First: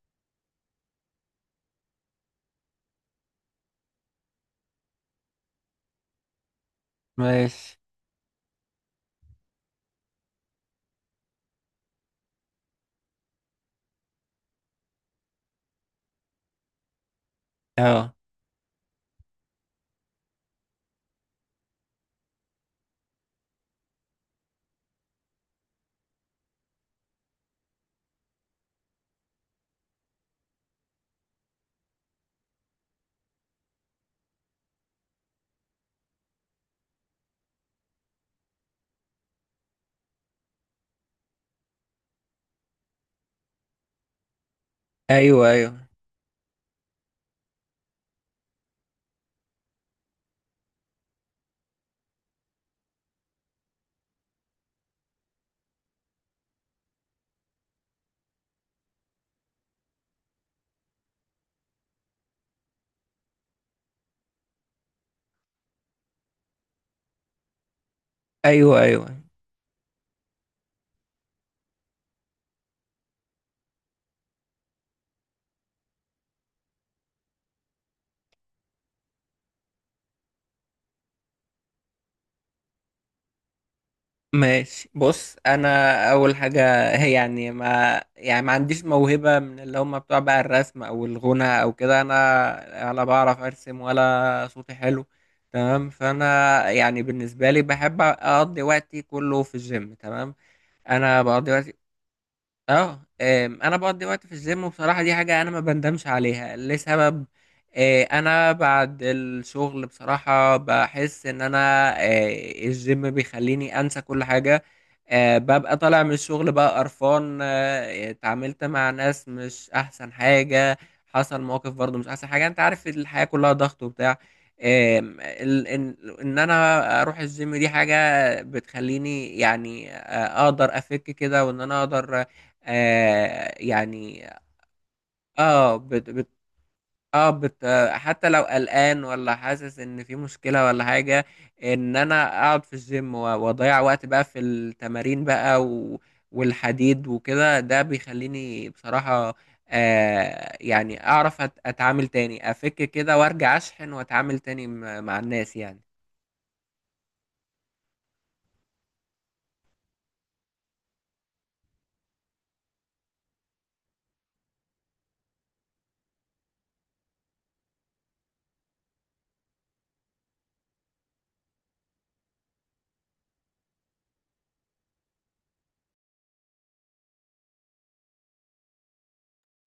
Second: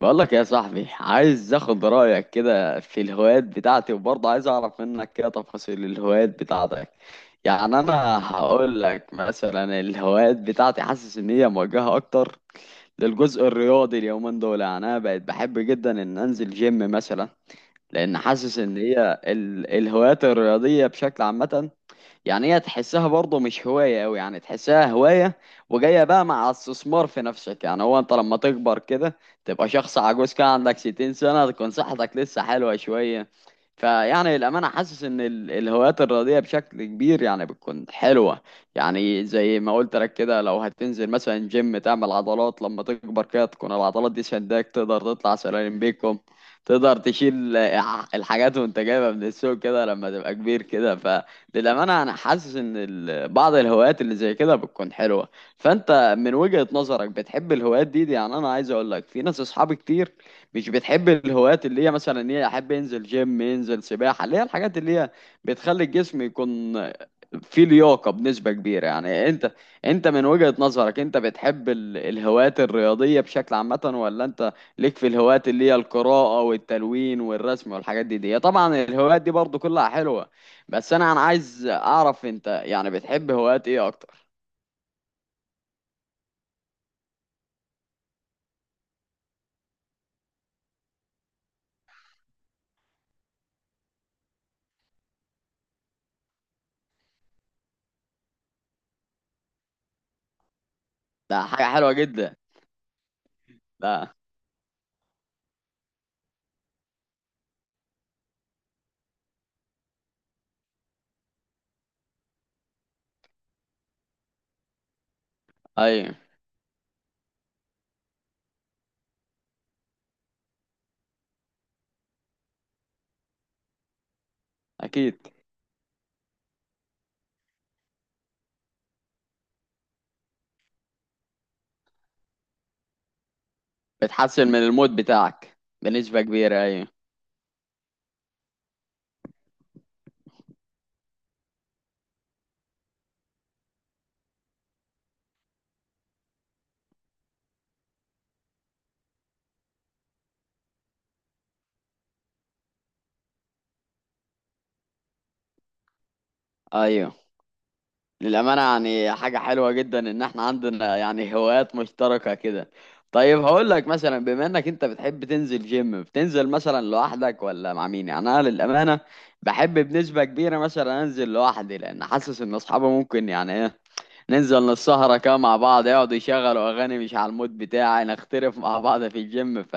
بقولك يا صاحبي، عايز اخد رأيك كده في الهوايات بتاعتي، وبرضه عايز اعرف منك كده تفاصيل الهوايات بتاعتك. ماشي. يعني انا هقول لك مثلا، الهوايات بتاعتي حاسس ان هي موجهة اكتر للجزء الرياضي اليومين دول. يعني انا بقيت بحب جدا ان انزل جيم مثلا، اه، لان حاسس ان هي الهوايات الرياضية بشكل عامة. يعني هي تحسها برضه مش هواية أوي، يعني تحسها هواية وجاية بقى مع استثمار في نفسك. يعني هو أنت لما تكبر كده، تبقى شخص عجوز كده عندك 60 سنة، تكون صحتك لسه حلوة شوية. فيعني الأمانة حاسس إن الهوايات الرياضية بشكل كبير، يعني بتكون حلوة. يعني زي ما قلت لك كده، لو هتنزل مثلا جيم تعمل عضلات، لما تكبر كده تكون العضلات دي سنداك، تقدر تطلع ايوه، سلالم ايوه، بيكم. تقدر تشيل الحاجات وانت جايبها من السوق كده لما تبقى كبير كده، ف للأمانة أنا حاسس إن بعض الهوايات اللي زي كده بتكون حلوة. فأنت من وجهة نظرك بتحب الهوايات دي؟ يعني أنا عايز أقول لك في ناس أصحابي كتير مش بتحب الهوايات اللي هي مثلا إن هي أحب ينزل جيم ينزل سباحة، اللي هي الحاجات اللي هي بتخلي الجسم يكون في لياقة بنسبة ايوه، كبيرة. ايوه. يعني انت من وجهة نظرك، انت بتحب الهوايات الرياضية بشكل عامة، ولا انت ليك في الهوايات اللي هي القراءة والتلوين والرسم والحاجات دي؟ طبعا الهوايات دي برضو كلها حلوة، بس انا عايز اعرف انت يعني بتحب هوايات ايه اكتر؟ ماشي، بص انا. اول حاجه، هي يعني ما عنديش موهبه من اللي هم بتوع بقى الرسم او الغنى او كده. انا ولا بعرف ارسم، ولا صوتي حلو. تمام، فانا يعني بالنسبه لي بحب اقضي وقتي كله في الجيم. تمام، انا ده بقضي حاجة وقتي حلوة جدا. اه انا بقضي لا. وقت في الجيم، وبصراحه دي حاجه انا ما بندمش عليها لسبب. انا بعد الشغل بصراحه بحس ان انا آه، الجيم بيخليني انسى كل حاجه. ببقى طالع من ايوه. الشغل بقى قرفان، اتعاملت مع ناس مش احسن حاجه. حصل مواقف برضو مش احسن حاجه، انت عارف الحياه كلها ضغط وبتاع. آم، اكيد. ال- ان إن انا اروح الجيم دي حاجه بتخليني يعني، اقدر افك كده، وان انا اقدر يعني بتحسن من المود بتاعك اه بت بنسبة بت كبيرة. ايوه، اه بت آه، حتى لو قلقان ولا حاسس ان في مشكلة ولا حاجة، ان انا اقعد في الجيم و- واضيع وقت بقى في التمارين بقى و والحديد وكده، ده بيخليني بصراحة يعني اعرف اتعامل تاني، افك كده وارجع اشحن واتعامل تاني مع الناس يعني. ايوه. للأمانة يعني حاجة حلوة جدا إن إحنا عندنا يعني هوايات مشتركة كده. طيب هقول لك مثلا، بما إنك أنت بتحب تنزل جيم، بتنزل مثلا لوحدك ولا مع مين؟ يعني أنا للأمانة بحب بنسبة كبيرة مثلا أنزل لوحدي، لأن حاسس إن أصحابي ممكن يعني إيه، ننزل نسهرة كده مع بعض يقعدوا يشغلوا أغاني مش على المود بتاعي، نختلف مع بعض في الجيم، ف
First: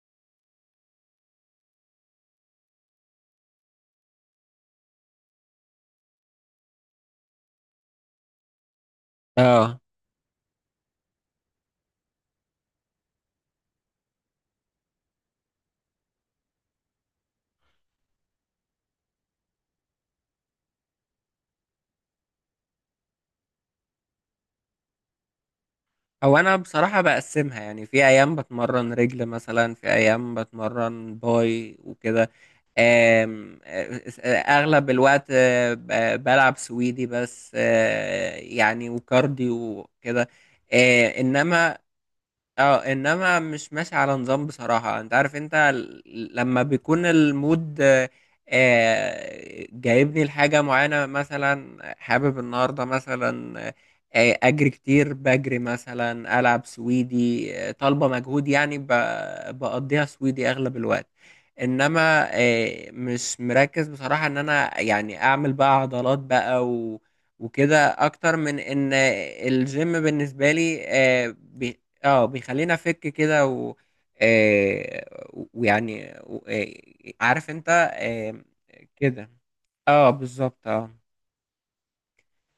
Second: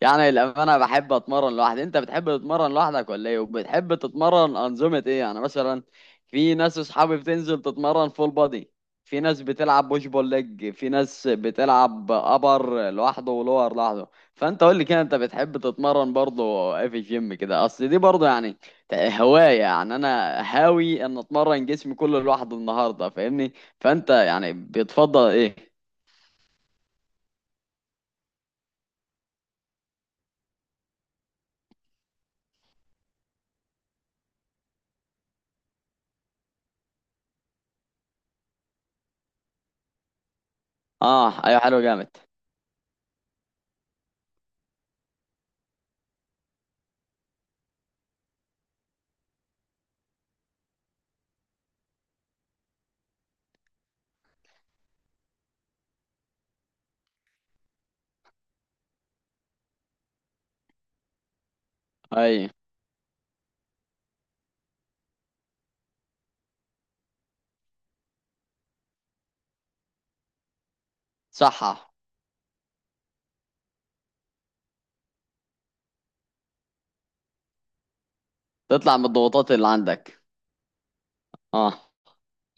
يعني الأمانة بحب أتمرن لوحدي. أنت بتحب تتمرن لوحدك ولا إيه؟ وبتحب تتمرن أنظمة إيه؟ يعني مثلا في ناس أصحابي بتنزل تتمرن فول بادي، في ناس اه، بتلعب بوش بول ليج، في ناس بتلعب أبر لوحده ولور لوحده. فأنت قول لي كده، أنت بتحب تتمرن برضه إيه في الجيم كده؟ أصل دي برضه يعني هواية. يعني أنا هاوي إن أتمرن جسمي كله لوحده النهاردة، فاهمني؟ فانت يعني بتفضل ايه؟ او انا بصراحة بقسمها يعني، في ايام بتمرن رجل مثلا، في ايام بتمرن باي وكده. آم، آه، آه، آه، اغلب الوقت بلعب سويدي بس، يعني وكارديو وكده. اه، ايوه، انما حلو جامد. اه، مش ماشي على نظام بصراحة. انت عارف، انت لما بيكون المود جايبني لحاجة معينة، مثلا حابب النهاردة مثلا اجري كتير، بجري مثلا، العب سويدي طالبة مجهود، يعني بقضيها سويدي اغلب الوقت. انما اي. مش مركز بصراحة ان انا يعني اعمل بقى عضلات بقى و وكده، اكتر من ان الجيم بالنسبه لي صح. اه بيخلينا فك كده و ويعني عارف انت تطلع من كده. الضغوطات اللي اه، عندك. بالظبط، اه. اه.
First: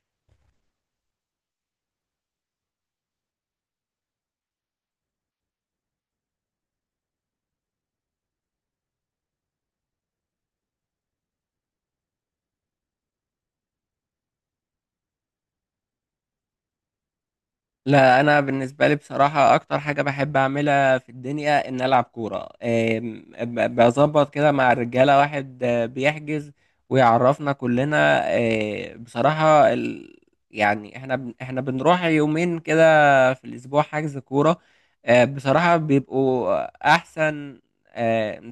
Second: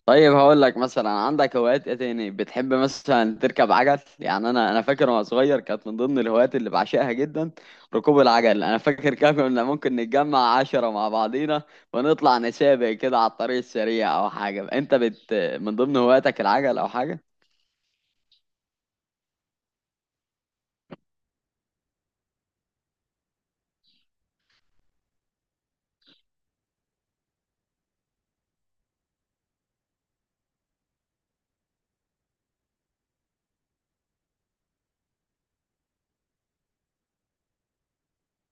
طيب هقول لك مثلا، عندك هوايات ايه تاني؟ بتحب مثلا تركب عجل؟ يعني انا فاكر وانا صغير كانت من ضمن الهوايات اللي بعشقها جدا ركوب العجل. انا فاكر كنا ممكن نتجمع 10 مع بعضينا ونطلع نسابق كده على الطريق السريع او حاجة. انت من ضمن هواياتك العجل او حاجة؟ لا، انا بالنسبه لي بصراحه اكتر حاجه بحب اعملها في الدنيا ان العب كوره. بظبط كده مع الرجاله، واحد بيحجز ويعرفنا كلنا. بصراحه يعني احنا بنروح يومين كده في الاسبوع حجز كوره. بصراحه بيبقوا احسن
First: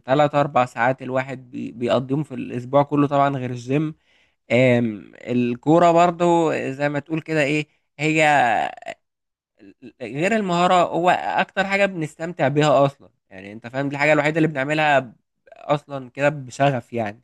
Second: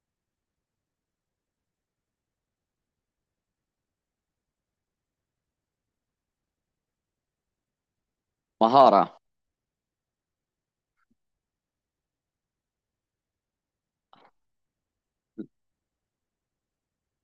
3-4 ساعات الواحد بيقضيهم في الاسبوع كله، طبعا غير الجيم. الكوره برضو زي ما تقول كده، ايه هي مهارة. غير المهارة، هو أكتر حاجة بنستمتع بيها أصلا. يعني أنت فاهم، دي الحاجة الوحيدة اللي بنعملها أصلا كده بشغف يعني.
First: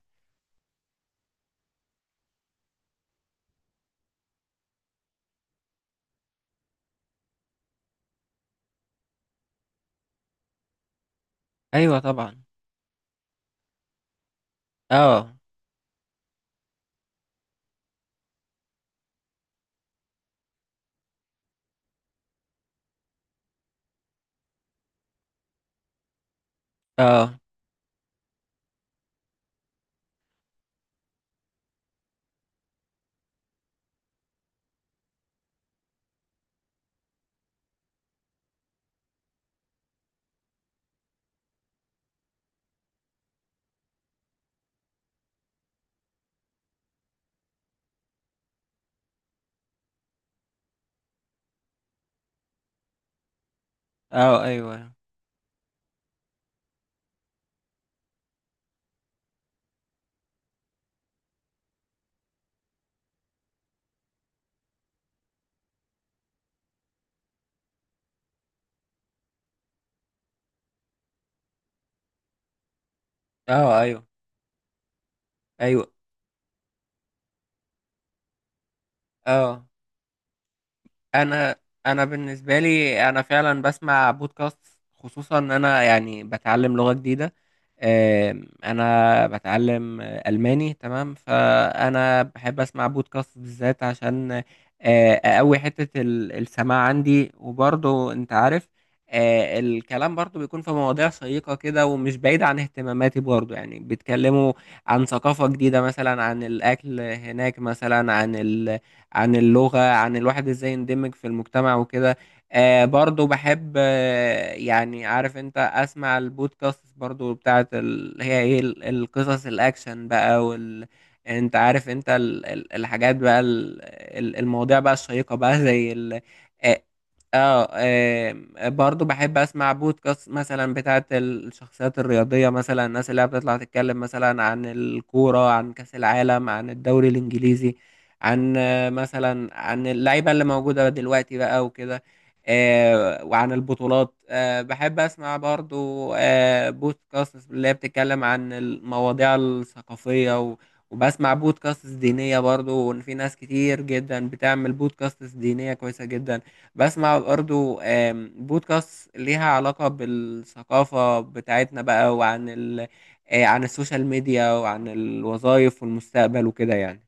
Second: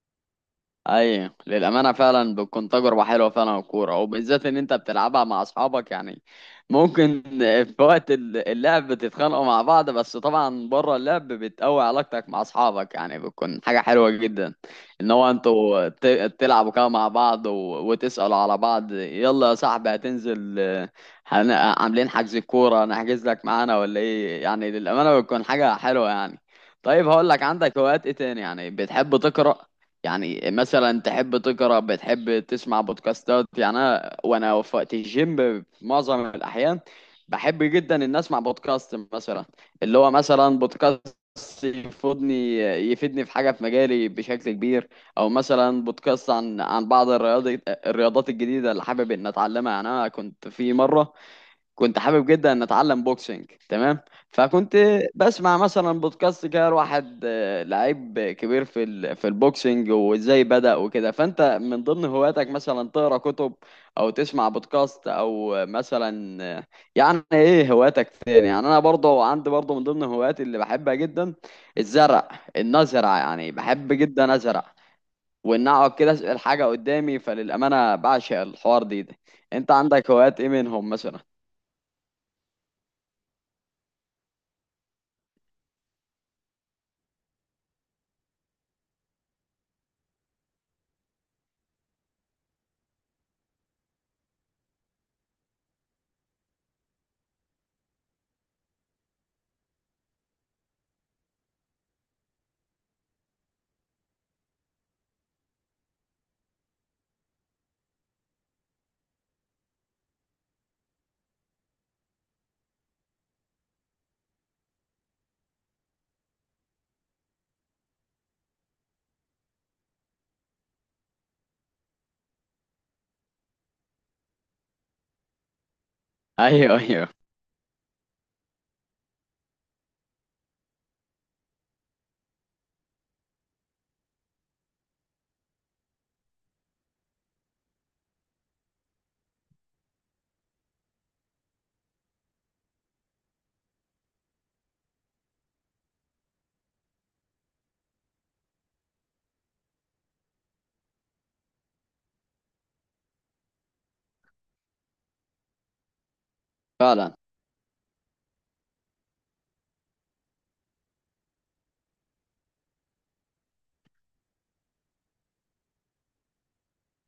اي، للامانه فعلا بتكون تجربه حلوه فعلا الكوره، وبالذات ان انت بتلعبها مع اصحابك، يعني ممكن في وقت اللعب بتتخانقوا مع بعض، بس طبعا بره اللعب بتقوي أيوه علاقتك مع طبعا. اصحابك، يعني بتكون حاجه حلوه جدا. ان هو أه. انتوا تلعبوا كده مع بعض وتسالوا على بعض، يلا يا صاحبي هتنزل عاملين حجز كوره نحجز لك معانا ولا ايه؟ يعني للامانه بتكون حاجه حلوه يعني. طيب هقول أه، لك عندك هوايات ايه تاني؟ يعني بتحب تقرا؟ يعني مثلا تحب تقرا، بتحب تسمع بودكاستات؟ يعني انا وانا في وقت الجيم في معظم الاحيان بحب جدا ان اسمع بودكاست مثلا، اللي هو مثلا بودكاست يفيدني يفيدني في حاجه في مجالي بشكل كبير. او مثلا بودكاست عن بعض الرياضات الجديده اللي حابب ان اتعلمها. يعني انا كنت في مره كنت حابب جدا ان اتعلم بوكسنج، تمام. أه، فكنت أيوه، بسمع مثلا بودكاست كده، واحد لعيب كبير في البوكسنج وازاي بدأ وكده. فانت من ضمن هواياتك مثلا تقرا كتب، او تسمع بودكاست، او مثلا يعني ايه هواياتك تاني؟ يعني انا برضه عندي برضه من ضمن هواياتي اللي بحبها جدا الزرع، ان ازرع، يعني أه، بحب أيوه، جدا ازرع وان اقعد أيوه، كده اسال حاجه قدامي. فللامانه بعشق الحوار ده. أه. انت عندك هوايات ايه منهم مثلا؟ انا انا بالنسبه لي، انا فعلا بسمع بودكاست، خصوصا ان انا يعني بتعلم لغه جديده. انا بتعلم الماني، تمام. فانا بحب اسمع بودكاست بالذات عشان اقوي حته السماع عندي، وبرضه انت عارف الكلام برضه بيكون في مواضيع شيقه كده، ومش بعيد عن اهتماماتي برضه، يعني بيتكلموا عن ثقافه جديده مثلا، عن الاكل هناك مثلا، عن اللغة، عن الواحد ازاي يندمج في المجتمع وكده. برضو بحب، يعني عارف انت، اسمع البودكاست برضو بتاعت هي ايه، القصص الاكشن بقى وال، انت عارف انت الحاجات بقى، المواضيع بقى الشيقة بقى زي ال... ايوه، آه، ايوه، اه، برضو بحب اسمع بودكاست مثلا بتاعت الشخصيات الرياضية، مثلا الناس اللي هي بتطلع تتكلم مثلا عن الكورة، عن كأس العالم، عن الدوري الإنجليزي، عن عن اللعيبة اللي موجودة دلوقتي بقى وكده. وعن البطولات. بحب أسمع برضو بودكاست اللي هي بتتكلم عن المواضيع الثقافية، وبسمع بودكاست دينية برضو، وإن في ناس كتير جدا بتعمل بودكاست دينية كويسة جدا. فعلا. بسمع برضو بودكاست ليها علاقة بالثقافة بتاعتنا بقى، وعن ال... آه، عن السوشيال ميديا، وعن الوظائف والمستقبل وكده يعني.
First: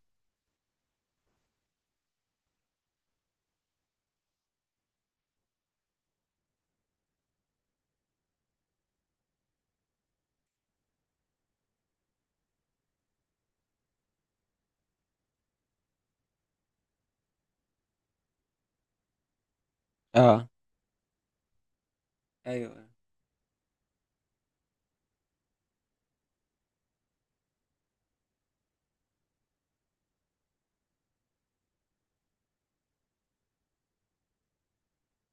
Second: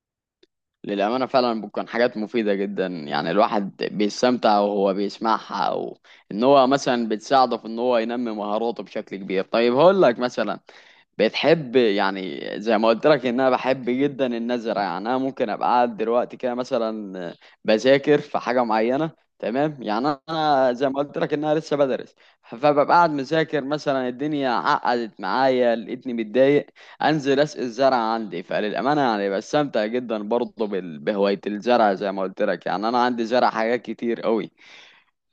للامانه فعلا بتكون حاجات مفيده جدا. يعني الواحد بيستمتع وهو بيسمعها، او ان هو مثلا بتساعده في ان هو ينمي مهاراته بشكل كبير. طيب هقول لك مثلا، بتحب يعني زي ما قلت لك ان انا بحب جدا النزرة، يعني انا ممكن ابقى قاعد دلوقتي كده مثلا بذاكر في حاجة معينة، تمام؟ يعني اه، انا زي ما قلت لك ان انا لسه بدرس، ايوه. فببقى قاعد مذاكر مثلا الدنيا عقدت معايا لقيتني متضايق، انزل اسقي الزرع عندي. فللامانه يعني بستمتع جدا برضه بهوايه الزرع زي ما قلت لك. يعني انا عندي زرع حاجات كتير قوي،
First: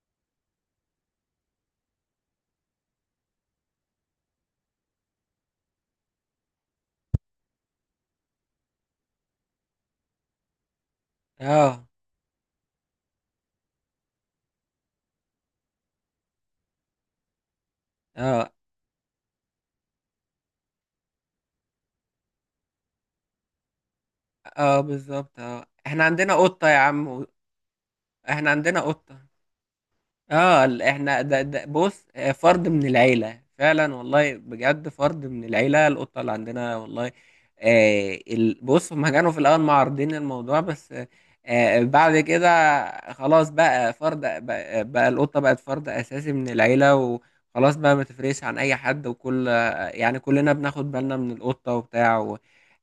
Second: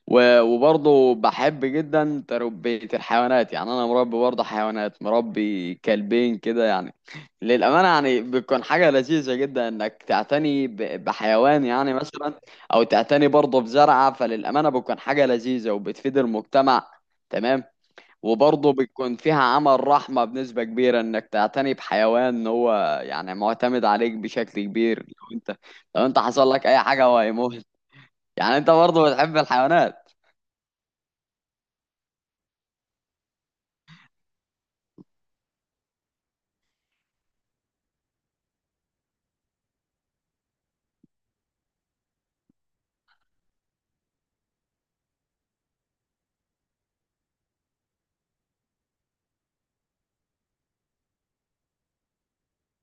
وبرضه بحب جدا تربيه الحيوانات. يعني انا مربي برضه حيوانات، مربي كلبين كده يعني. للامانه يعني بتكون حاجه لذيذه جدا انك تعتني بحيوان اه، يعني مثلا، او تعتني برضه بزرعه. فللامانه بتكون حاجه لذيذه وبتفيد المجتمع، تمام. اه، وبرضه بيكون فيها عمل رحمة بنسبة كبيرة انك تعتني بحيوان ان هو يعني معتمد عليك بشكل اه، كبير، لو بالظبط، انت اه. احنا لو انت عندنا حصل قطة لك يا اي حاجة هو عم، هيموت. احنا يعني انت عندنا برضه قطة. بتحب الحيوانات؟ اه، احنا ده بص، فرد من العيله فعلا، والله، بجد فرد من العيله، القطه اللي عندنا والله. بص، هما كانوا في الاول معارضين الموضوع، بس بعد كده خلاص بقى. فرد بقى القطه بقت فرد اساسي من العيله، وخلاص بقى ما تفرقش عن اي حد. وكل آه، يعني كلنا بناخد بالنا من القطه وبتاع. و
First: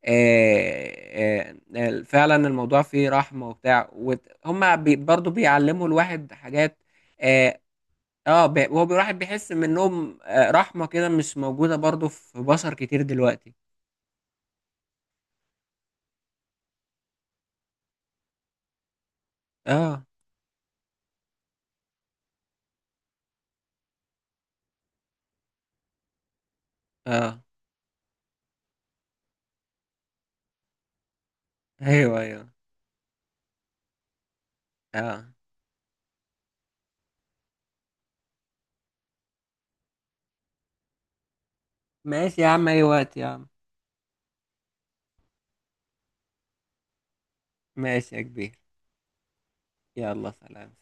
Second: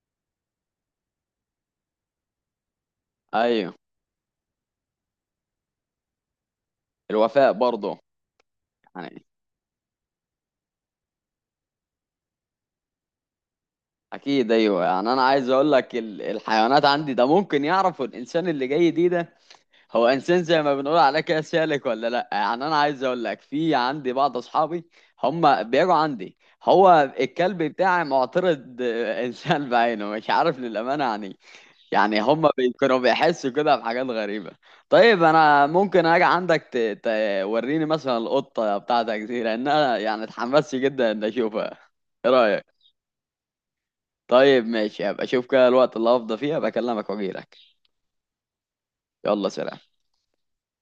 آه، آه، فعلا الموضوع فيه رحمه ايوه وبتاع، هما برضو بيعلموا الواحد حاجات. الوفاء اه، برضه. هو الواحد يعني بيحس من النوم رحمة كده مش موجودة برضو في بشر كتير دلوقتي. اكيد، ايوه. يعني انا عايز اقول لك الحيوانات عندي ده ممكن يعرفوا الانسان اللي جاي ده اه، هو انسان زي ما بنقول عليه كده سالك ولا لا. يعني انا عايز اقول لك في عندي بعض اصحابي هم بيجوا عندي، هو اه. الكلب بتاعي معترض انسان بعينه مش عارف للامانه يعني ايوه، ايوه، هم كانوا بيحسوا كده بحاجات غريبه. طيب اه. انا ممكن اجي عندك توريني مثلا القطه بتاعتك دي، لان انا يعني اتحمست جدا ان اشوفها. ايه ماشي يا رايك؟ عم، اي وقت يا عم. طيب ماشي، هبقى اشوف كده الوقت اللي هفضى فيه هبقى اكلمك واجيلك. ماشي يا كبير. يلا سلام. يلا سلام.